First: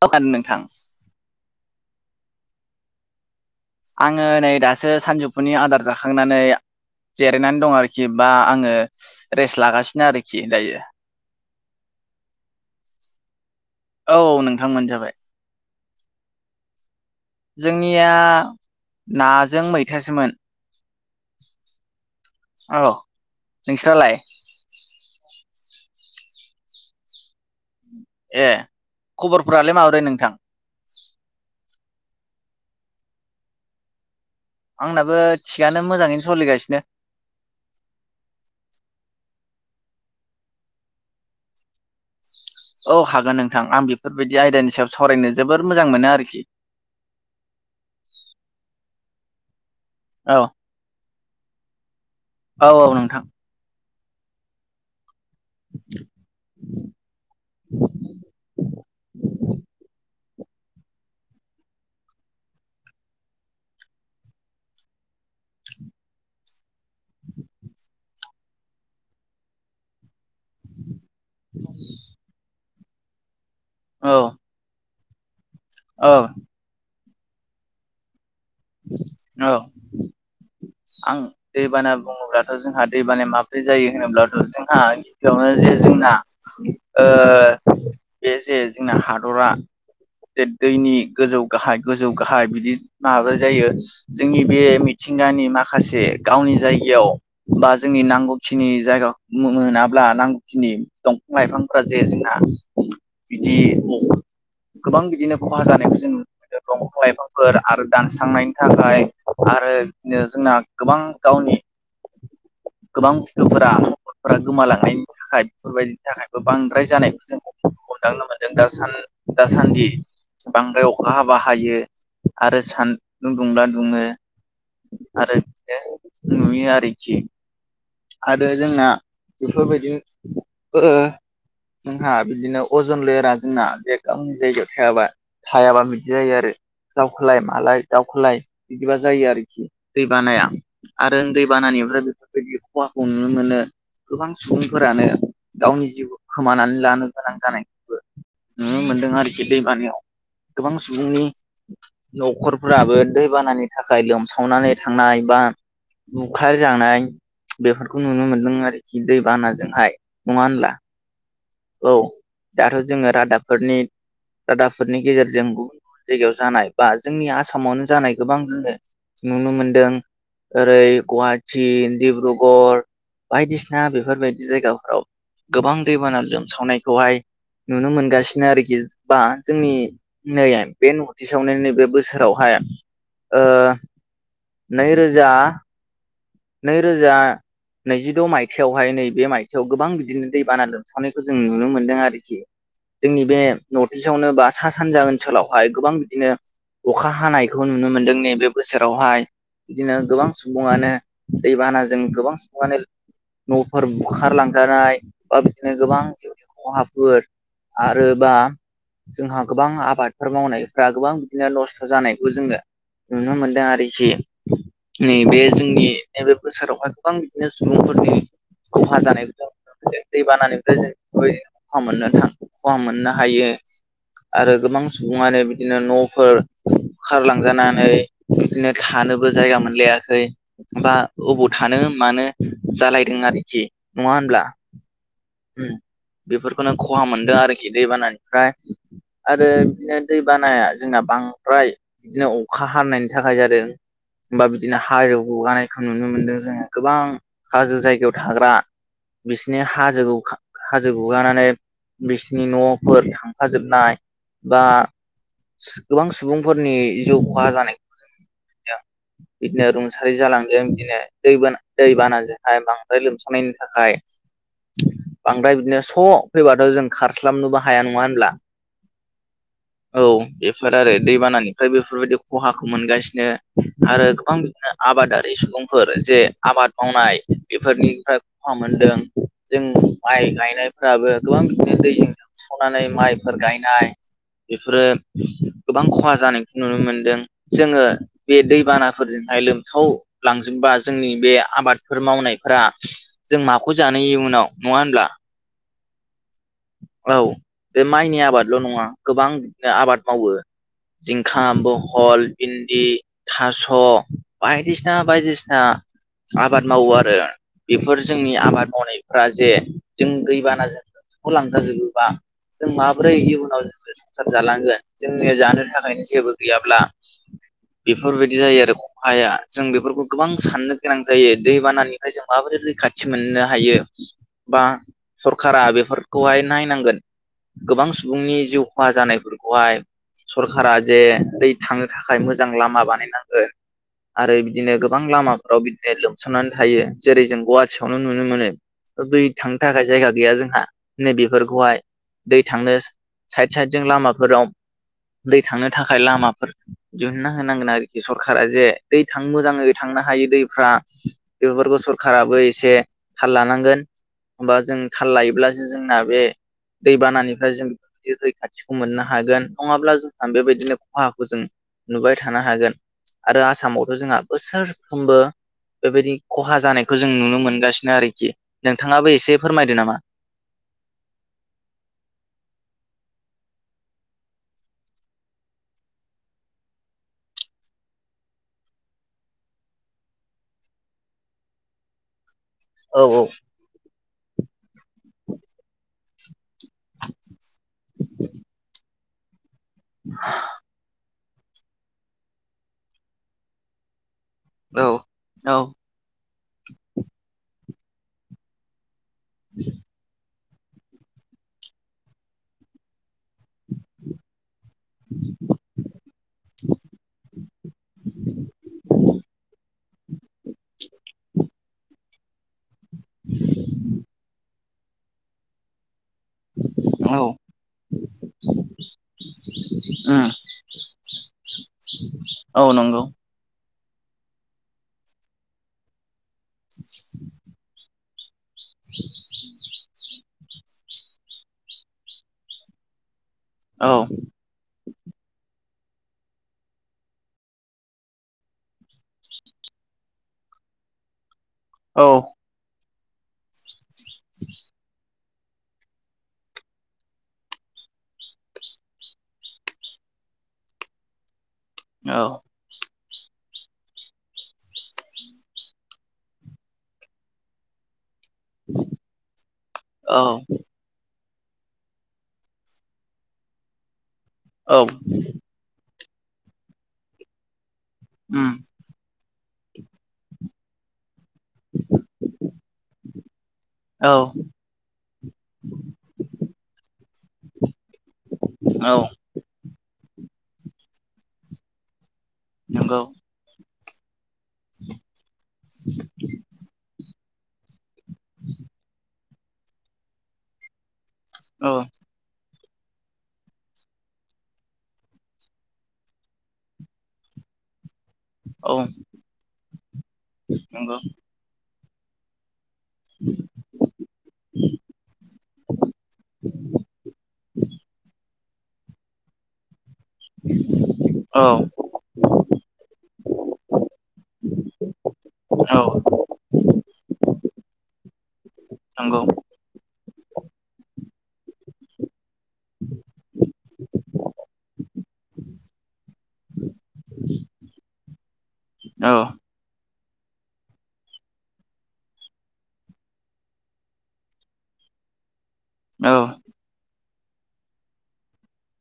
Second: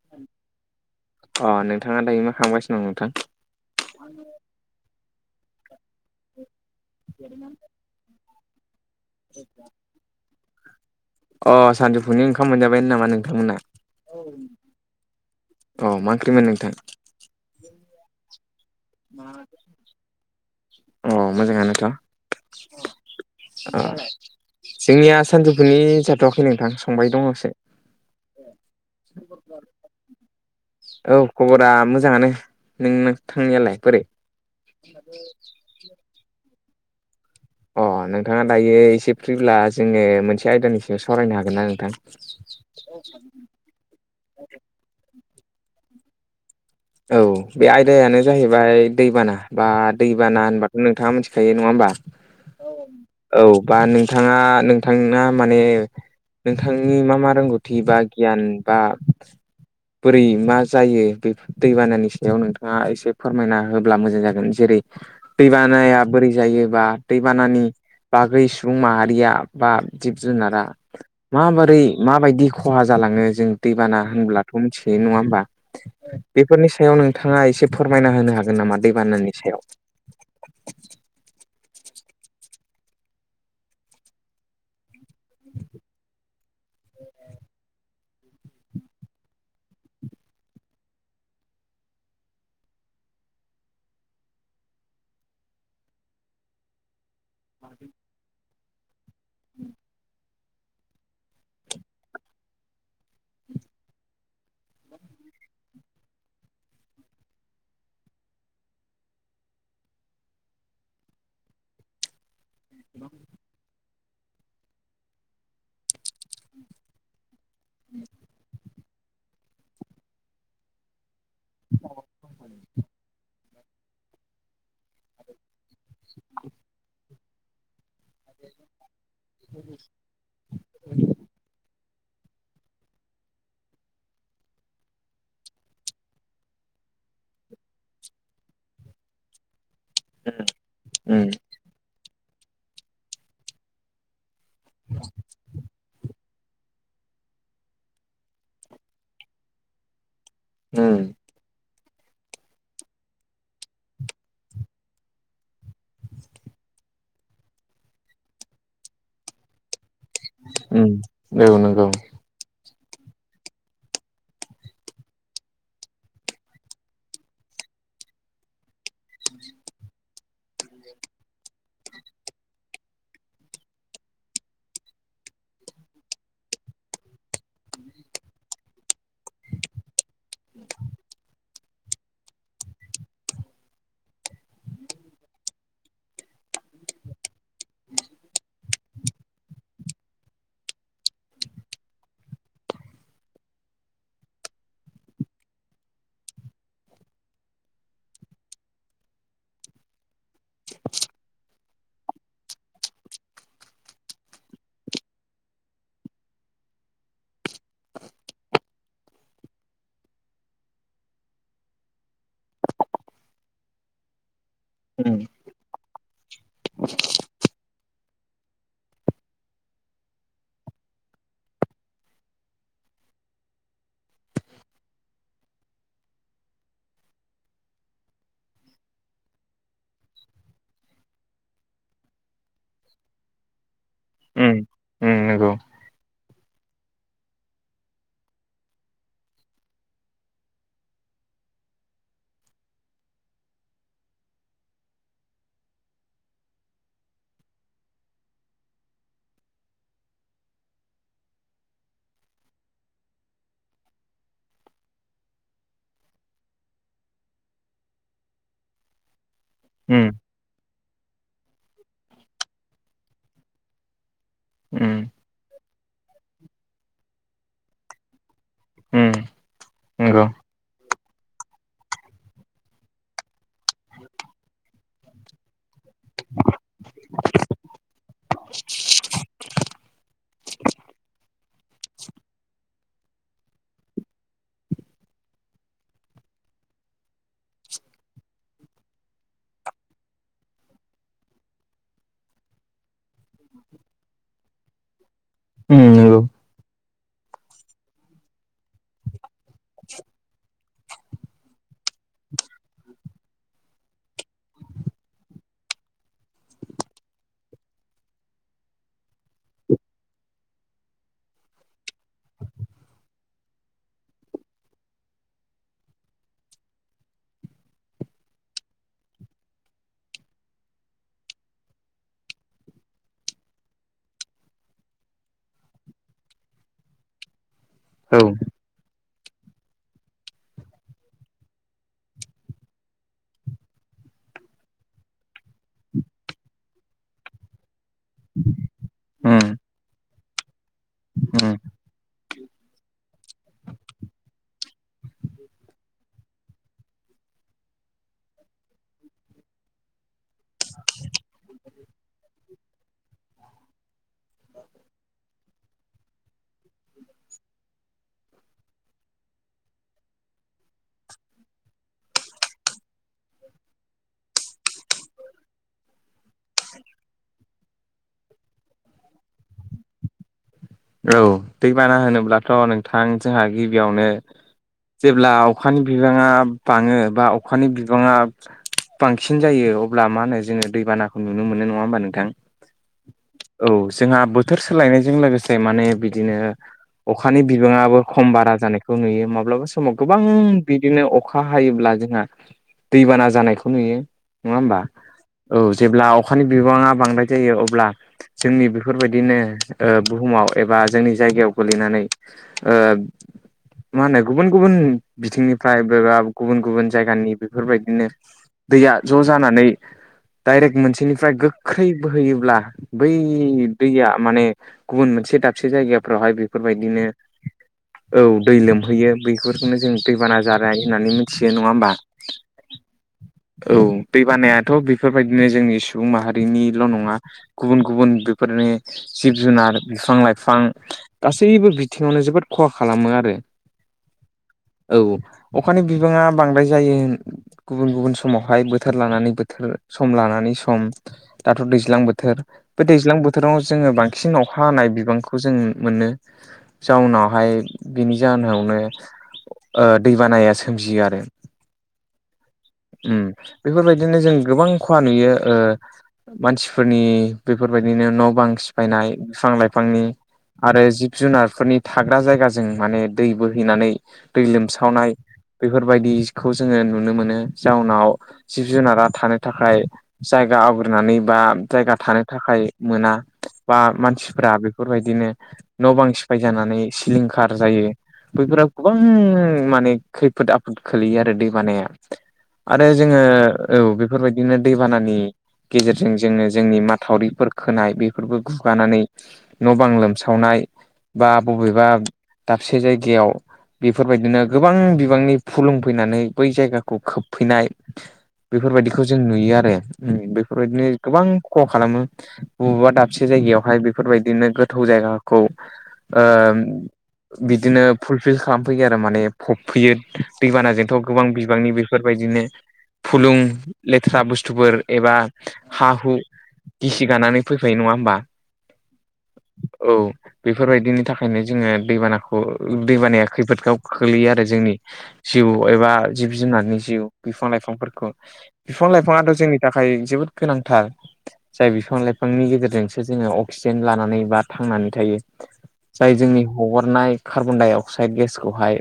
[unintelligible] नोंथां अ नोंथाङा दायो मा खालामगासिनों नोंथां आङो नै दासो सानजौफुनि आदार जाखांनानै जिरायनानै दं आरोखि बा आङो रेस्ट लागासिनो आरोखि दायो। अ सानजौफुनि ओंखाम मोनजाबायमोन नामा नोंथांमोना? औ नोंथांमोन जाबाय। अ मा ओंख्रिमोन नोंथां? जोंनिया नाजों मैथासोमोन। अ मोजाङानो नोंथां औ [unintelligible] नोंस्रालाय जोंनिया सानजौफुनि जाथ'वाखै नोंथां संबाय दंससे। ए खबरफोरालाय माबोरै नोंथां? औ खबरा मोजाङानो नों थांनायालाय बोरै? आंनाबो थिगानो मोजाङैनो सोलिगासिनो। अ नोंथाङा दायो एसे फ्रिब्ला जोङो मोनसे आयदानि सायाव सावरायनो हागोन ना नोंथां? [unintelligible] औ हागोन नोंथां आं बेफोरबायदि आयदानि सायाव सावरायनो जोबोर मोजां मोनो आरोखि। औ बे आयदायानो जाहैबाय दैबाना बा औ दैबाना होनबा नोंथाङा मिथिखायो नङा होमबा? औ औ नोंथां औ बा नोंथाङा नोंथां माने नोंथांनि मा मा रोंगौथि बा गियान बा बोरै मा जायो? बे दैबानानि सायाव नोंथाङा एसे फोरमायना होब्ला मोजां जागोन। जेरै दैबानाया बोरै जायोबा दैबानानि बागै सुबुं माहारिया बा जिब जुनारा माबोरै माबायदि खहा जालाङो जों दैबाना औ होनब्लाथ' मिथियो नङा होमबा? औ। बेफोरनि सायाव नोंथाङा एसे फोरमायना होनो हागोन नामा? दै बानानि औ सायाव। आं दैबाना बुङोब्लाथ' जोंहा दैबानाया माब्रै जायो होनोब्लाथ'? जोंहा बेयावनो जे जोंना बे जे जोंना हादरा दैनि गोजौ गाहाय गोजौ गाहाय बिदि माबा जायो। जोंनि बे मिथिंगानि माखासे गावनि जायगायाव बा जोंनि नांगौखिनि जायगा मोनाब्ला नांगौखिनि दंफां लाइफां जे जोंना बिदि गोबां बिदिनो खहा जानायखौ जों दंफां लाइफांफोर आरो दानस्रांनायनि थाखाय आरो बिनो जोंना गोबां गावनि गोबां गुथुफोरा फोर गोमालांनायनि थाखाय बेफोरबायदिनि थाखायबो बांद्राय जानाय जों हमदांनो मोनदों द दासान्दि। बांद्राय अखा हाबा हायो आरो सान्दुं दुंब्ला दुङो। आरो बे नुयो आरोखि आरो जोंना बेफोरबायदि ओ जोंहा बिदिनो अजन लरा जोंना बे गावनि जायगायाव थायाबा‌। थायाबा बिदि जायो आरो दावखोलाय मालाय दावखोलाय बिदिबा जायो आरोखि। दै बानाया आरो उम दै बानानिफ्राय बेफोरबायदि खहाखौ नुनो मोनो। गोबां सुबुंफोरानो गावनि जिउखौ खोमानानै लानो गोनां जानायखौबो नुनो मोनदों आरोखि दैमानिायाव। गोबां उम सुबुंनि न'खरफोराबो दैबानानि थाखाय लोमसावनानै थांनाय बा बुखार जानाय बेफोरखौ नुनो मोनदों आरोखि दै बानाजोंहाय। [unintelligible] उम औ नंगौ। दाथ' जोङो रादाबफोरनि रादाबफोरनि गेजेरजों गुबुन गुबुन जायगायाव जानाय बा जोंनि आसामावनो जानाय गोबां जोङो नुनो मोनदों। ओरै गुवाहाटिी डिब्रुगऱ बायदिसिना बेफोरबायदि जायगाफोराव गोबां दैबाना लोमसावनायखौहाय नुनो मोनगासिनो आरोखि बा जोंनि नै बे नर्ट इस्टआवनो नैबे बोसोरावहाय ओ नै रोजा नै रोजा नैजिद' मायथाइआवहाय नैबे मायथाइयाव गोबां बिदिनो दैबाना लोमसावनायखौ जों नुनो मोन्दों आरोखि। जोंनि बे नर्थ इस्टआवनो बा सा सानजा ओनसोलावहाय गोबां बिदिनो अखा हानायखौ नुनो मोन्दों नैबे बोसोरावहाय बिदिनो गोबां सुबुङानो दैबानाजों गोबां [unintelligible] न'फोर बुखारलांजानाय बा बिदिनो गोबां खहाफोर आरो बा जोंहा गोबां आबादफोर मावनायफ्रा गोबां बिदिनो नस्थ' जानायखौ जोङो नुनो मोनदों आरोखि उम नैबे जोंनि नैबे बोसोरावहाय गोबां बिदिनो सुबुंफोरनि खहा जानायखौ दै बानानिफ्राय जों [unintelligible] खहा मोननो हायो। आरो गोबां सुबुङानो बिदिनो न'फोर बुखारलांजानानै बिदिनो थानोबो जायगा मोनलायाखै बा अबाव थानो मानो जालायदों आरोखि नङा होनब्ला। ओं नोंगौ उम बेफोरखौनो खहा मोनदों आरोखि दैबानानिफ्राय आरो बिदिनो दै बानाया जोंना बांद्राय बिदिनो अखा हानायनायनि थाखाय जादों। होमबा बिदिनो हाजो गुगानायखौ नुनो मोनदों जोङो गोबां हाजो जायगायाव थाग्रा बिसिनि हाजोखौ हा-हाजो गुगानानै बिसिनि न'फोर थांफाजोबनाय बा गोबां सुबुंफोरनि जिउ खहा जानायखौ जों [inaudible] मोनदों। बिदिनो उम रुंसारि जालांदों बिदिनो दै बाना दैबानाजोंहाय बांद्राय लोमसावनायनि थाखाय उम बांद्राय बिदिनो स' फैबाथ' जों खारस्लाबनोबो हाया नङा होनब्ला। उम औ नंगौ बेफोर आरो दैबानानि ओमफ्राय बेफोरबायदि खहाखौ मोनगासिनो आरो गोबां बिदिनो आबादारि सुबुंफोर जे आबाद मावनाय बेफोरनिफ्राय खहा मोनदों जों माइ गायनायफ्राबो गोबां बिदिनो दैजों लोमसावनानै माइफोर गायनाय बेफोरो गोबां खहा जानायखौ नुनो मोनदों जोङो बे दैबानाफोरजोंहाय लोमसाव लांजोबबा जोंनि बे आबादफोर मावनायफोरा जों माखौ जानो इउनाव नङा होनब्ला। उम नोंगौ। औ बे माइनि आबादल' नङा, गोबां बिदिनो आबाद मावो। जिंखा, बहल, भिन्दि थास' बायदिसिना बायदिसिना आबाद मावो आरो बेफोर जोंनि आबाद मावनायफ्रा जे जों दैबाना जों खौ लांजाजोबोबा, जों माबोरै इयुनाव संसार जालांगोन जोंनिया जानो थाखायनो जेबो गैयाब्ला बेफोरबायदि जायो आरो खहाया, जों बेफोरखौ गोबां साननो गोनां जायो दैबानानिफ्राय जों माबोरै रैखाथि मोननो हायो। बा सरखारा बेफोरखौहाय नायनांगोन। गोबां औ सुबुंनि जिउ खहा जानायफोरखौहाय सरखारा जे दै थांनो थाखाय मोजां लामा बानायनांगोन आरो बिदिनो गोबां लामाफोराव बिदिनो लोमसावनानै थायो जेरै जों गुवाहाटियावनो नुनो मोनो। दै उम थांनो थाखाय जायगा गैया जोंहा। नै उम बेफोरखौहाय, दै थांनो साइद साइद जों लामाफोराव दै थांनो थाखाय लामाफोर दिहुनना होनांगोन आरोखि सरखारा जे दै थां मोजाङै थांनो हायो दैफ्रा बेफोरखौ सरखाराबो एसे थाल लानांगोन। होमबा जों थाल लायोब्ला जोंना बे दैबानानिफ्राय जों रैखाथिखौ मोननो हागोन, नङाब्ला जोंहा बेबायदिनो खहाखौ जों नुबाय थानो हागोन आरो आसामावथ' जोंहा बोसोरफ्रोमबो बेबायदि खहा जानायखौ जों नुनो मोनगासिनो आरोखि, नोंथाङाबो एसे फोरमायदो नामा? औ दैबाना होनोब्लाथ' नोंथां जोंहा गिबियावनो जेब्ला अखानि बिबाङा बाङो बा अखानि बिबाङा बांसिन जायो अब्ला मा होनो जोङो दैबानाखौ नुनो मोनो नङा होमबा नोंथां। औ औ। औ जोंहा बोथोर सोलायनायजों लोगोसे माने बिदिनो अखानि बिबाङाबो खम बारा जानायखौ नुयो। माब्लाबा समाव गोबां बिदिनो अखा हायोब्ला जोंहा दैबाना जानायखौ नुयो। नङा होमबा औ औ जेब्ला अखानि बिबाङा बांद्राय जायो अब्ला जोंनि बेफोरबायदिनो बुहुमाव एबा जोंनि जायगायाव गोलैनानै ओ [unintelligible] मा होनो गुबुन गुबुन बिथिंनिफ्राय बेबा गुबुन गुबुन जायगानि बेफोरबायदिनो दैया ज' जानानै डाइरेक्ट मोनसेनिफ्राय गोख्रै बोहोयोब्ला बै दैया माने गुब मोनसे दसे जायगायाव समावहाय बेफोरबायदिनो औ औ दै लोमहैयो बेफोरखौनो जों उम दैबाना जानाय होननानै मिथियो नङा होमबा? औ नंगौ। औ दै बानायाथ' बेफोरबायदिनो जोंनि सुबुं माहारि निल' नङा गुबुन गुबुन बेफोरनि जिब जुनार बिफां लाइफां, गासैबो बिथिङावनो जोबोद खहा खालामो आरो। औ। औ अखानि बिबाङा बांद्राय जायो गुबुन गुबुन समावहाय बोथोर लानानै बोथोर सम लानानै सम दाथ' दैज्लां औ बोथोर, बे दैज्लां बोथोराव जोङो बांसिन अ बिबांखौ जों मोनो जाउनावहाय बिनि जाहोनावनो दैबानाया सोमजियो आरो। औ। बेफोरबायदिनो जों गोबां खहा नुयो ओ मानसिफोरनि बेफोरबायदिनो न' बां सिफायनाय बिफां लाइफांनि औ आरो जिब जुनारफोरनि थाग्रा जायगाजों माने दै बोहैनानै दै औ लोमसावनाय बेफोरबायदिखौ जोङो नुनो मोनो जाउनाव उम जिब जुनारा थानो थाखाय जायगा आवग्रिनानै बा जायगा थानो थाखाय मोना बा औ मानसि फोरा बेफोरबायदिनो न' बां सिफाय जानानै सिलिंखार जायो बैफोर औ गोबां माने खैफोद आफोद खोलैयो आरो दै बानाया आरो नंगौ जोङो औ बेफोरबायदिनो दैबानानि गेजेरजों जोङो जोंनि माथावरिफोर खोनाय बे बेफोरबो गुगानानै न' बां लोमसावनाय बा औ बबेबा दाबसे जायगायाव बेफोरबायदिनो गोबां बिबांनि फुलुंफैनानै बै जायगाखौ खोबफैनाय औ बेफोरबायदिखौ जों नुयो आरो बेफोरबायदिनो नंगौ गोबां खहा खालामो। बबेबा दाबसे जायगायावहाय बेफोरबायदिनो गोथौ जायगाखौ ओ बिदिनो फुलफिल खालाम ह फैयो आरो माने फबफैयो दैबानाजोंथ' गोबां औ बिबांनि बेफो बे फोरबायदिनो फुलुं लेथ्रा बुस्थुफोर एबा औ हा-हु गिसि गानानै फैफायो नङा होमबा। नंगौ। औ बेफोरबायदिनि थाखायनो जोङो दैबाना औ दैबानाया खैफोदआव खोख्लैयो आरो जोंनि जिउ एबा जिब जुनारनि जिउ बिफां लाइफांफोरखौ। बिफां औ औ लाइफाङाथ' जोंनि थाखाय जोबोद गोनांथार। जाय बिफां लाइफांनि गेजेरजोंसो जोङो अक्सिजेन्ट लानानै बा थांनानै थायो। जाय जोंनि हगारनाय कार्बन दडाइ अक्साइद गेसखौहाय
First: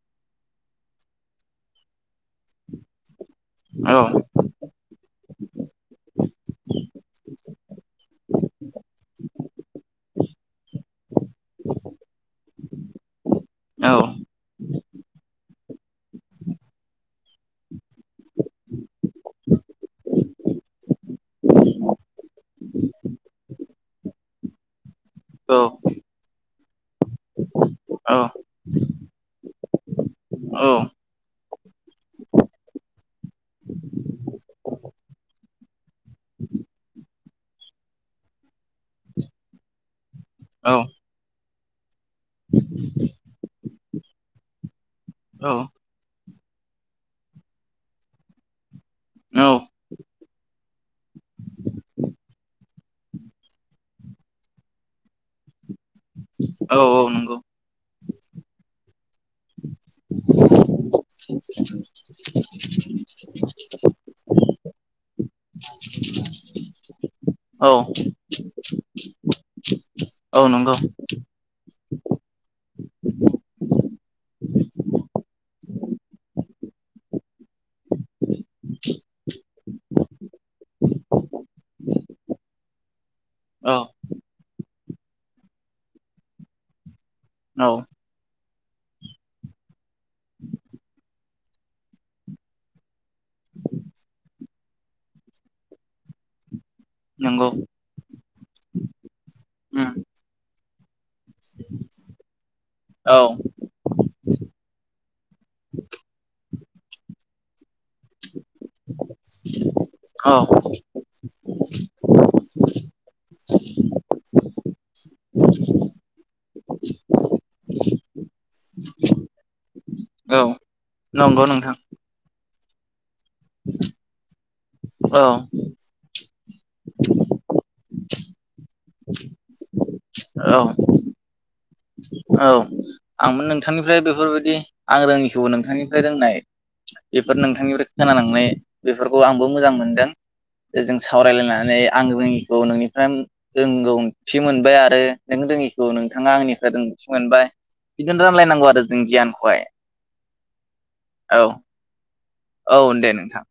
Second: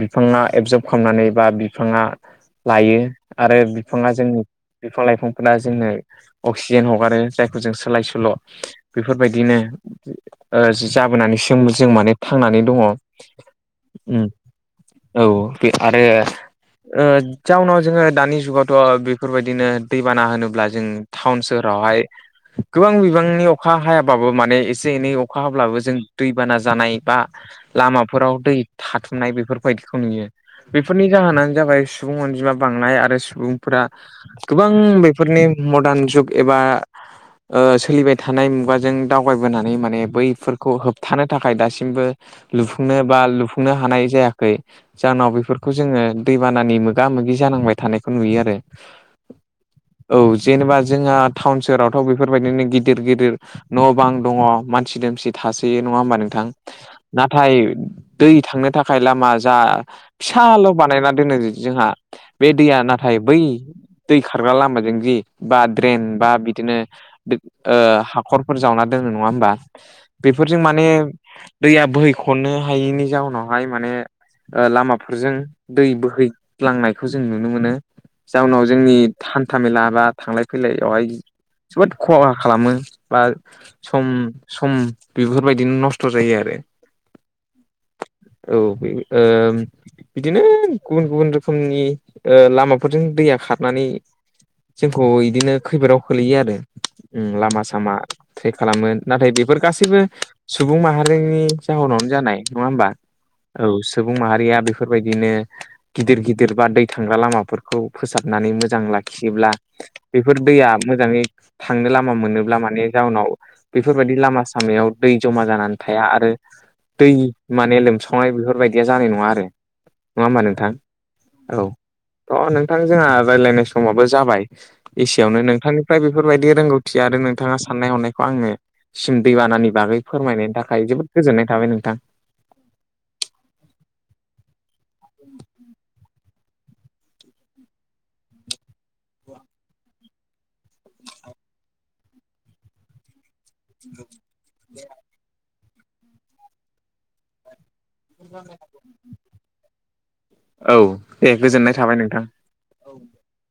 बिफाङा एबजर्ब खालामनानै बा बिफाङा लायो। आरो बिफाङा जोंनि बिफां लाइफांफोरा जोंनो अक्सिजेन हगारो जायखौ जों सोलाय सोल' बेफोरबायदिनो ओ जाबोनानैसो जों माने थांनानै दङ। औ बे आरो ओ जाउनाव जोङो दानि जुगावथ' बेफोरबायदिनो दैबाना होनोब्ला जों टाउन सोहोरावहाय गोबां बिबांनि नि अखा हायाबाबो माने एसे एनै अखा हाब्लाबो जों दैबाना जानाय बा लामाफोराव दै थाथुमनाय बेफोरबायदिखौ नुयो। औ बेफोरनि जाहोनानो जाबाय सुबुं अनजिमा बांनाय आरो सुबुंफोरा गोबां बेफोरनि मदार्न जुग एबा ओ सोलिबाय थानाय मुगाजों दावगबोनानै माने बैफोरखौ होब थानो थाखाय दासिमबो लुफुंनो बा लुफुंनो हानाय जाया जाहनाव बेफोरखौ जोङो दैबानानि मोगा मोगि जानांबाय थानायखौ नुयो आरो। नंगौ औ जेनेबा जोंहा टाउन सहोरावथ' बेफोरबायदिनो गि गिदिर गिदिर न' बां दङ मानसि दोमसि थासै नङा होमबा नोंथां। औ नाथाय दै थांनो थाखाय लामा जा फिसाल' बानायना दोनो जोंहा बे दैया ना थाय बै दै खारग्रा लामाजों जि बा ड्रेन बा बिदिनो ओ हाखरफोर जावना दोनङो नङा होमबा बेफोरजों माने नंगौ दैया बोहैखनो हायैनि जाउनावहाय माने लामाफोरजों दै बोहैलांनायखौ जों नुनो मोनो। जाउनाव जोंनि हान्था मेला बा थांलाय फैलायावहाय जोबोद खहा खालामो बा औ। सम सम बेफोरबायदिनो नस्थ' जायो आरो। नौ औ ओ बिदिनो गुबुन गुबुन रोखोमनि ओ लामाफोरजों दैया खारनानै जोंखौ बिदिनो खैफोदाव खोलैयो आरो। ओम नंगौ लामा सामा ट्रे खालामो नाथाय बेफोर उम गासैबो सुबुं माहारिनि जाहोनावनो जानाय नङा होमबा? औ सुबुं माहारिया बेफोरबायदिनो गिदिर गिदिर बा दै थांग्रा लामाफोर खौ फोसाबनानै मोजां लाखियोब्ला औ बेफोर दैया मोजाङै थांनो लामा मोनोब्ला माने जाउनाव बेफोरबायदि लामा सामायाव दै ज'मा जानानै थाया आरो दै माने लोमसावनाय बेफोरबायदिया जानाय नङा आरो नङा होमबा औ नोंथां नंगौ औ। नोंथां थ नोंथां जोंहा रायज्लायनाय समावाबो जाबाय। औ एसेयावनो नोंथांनिफ्राय बेफोरबाय रोंगौथि आरो नोंथाङा साननाय हनायखौ आंनो सिम दैबानानि बागै फोरमायनायनि थाखाय जोबोद गोजोननाय थाबाय नोंथां। औ आंबो नोंथांनिफ्राय बेफोरबायदि आं रोङिखौबो नोंथांनिफ्राय रोंनाय बेफोर नोंथांनिफ्राय खोनालांनाय बेफोरखौ आंबो मोजां मोनगोन, जों सावरायलायनानै आं रोङिखौ नोंनिफ्राय रोंगौथि मोनबाय आरो नों रोङिखौ नोंथाङा आंनिफ्राय रोंगौथि मोनबाय। बिदिनो रानलायनांगौ आरो जों गियानखौहाय औ दे औ। गोजोननाय थाबाय नोंथां। औ दे नोंथां।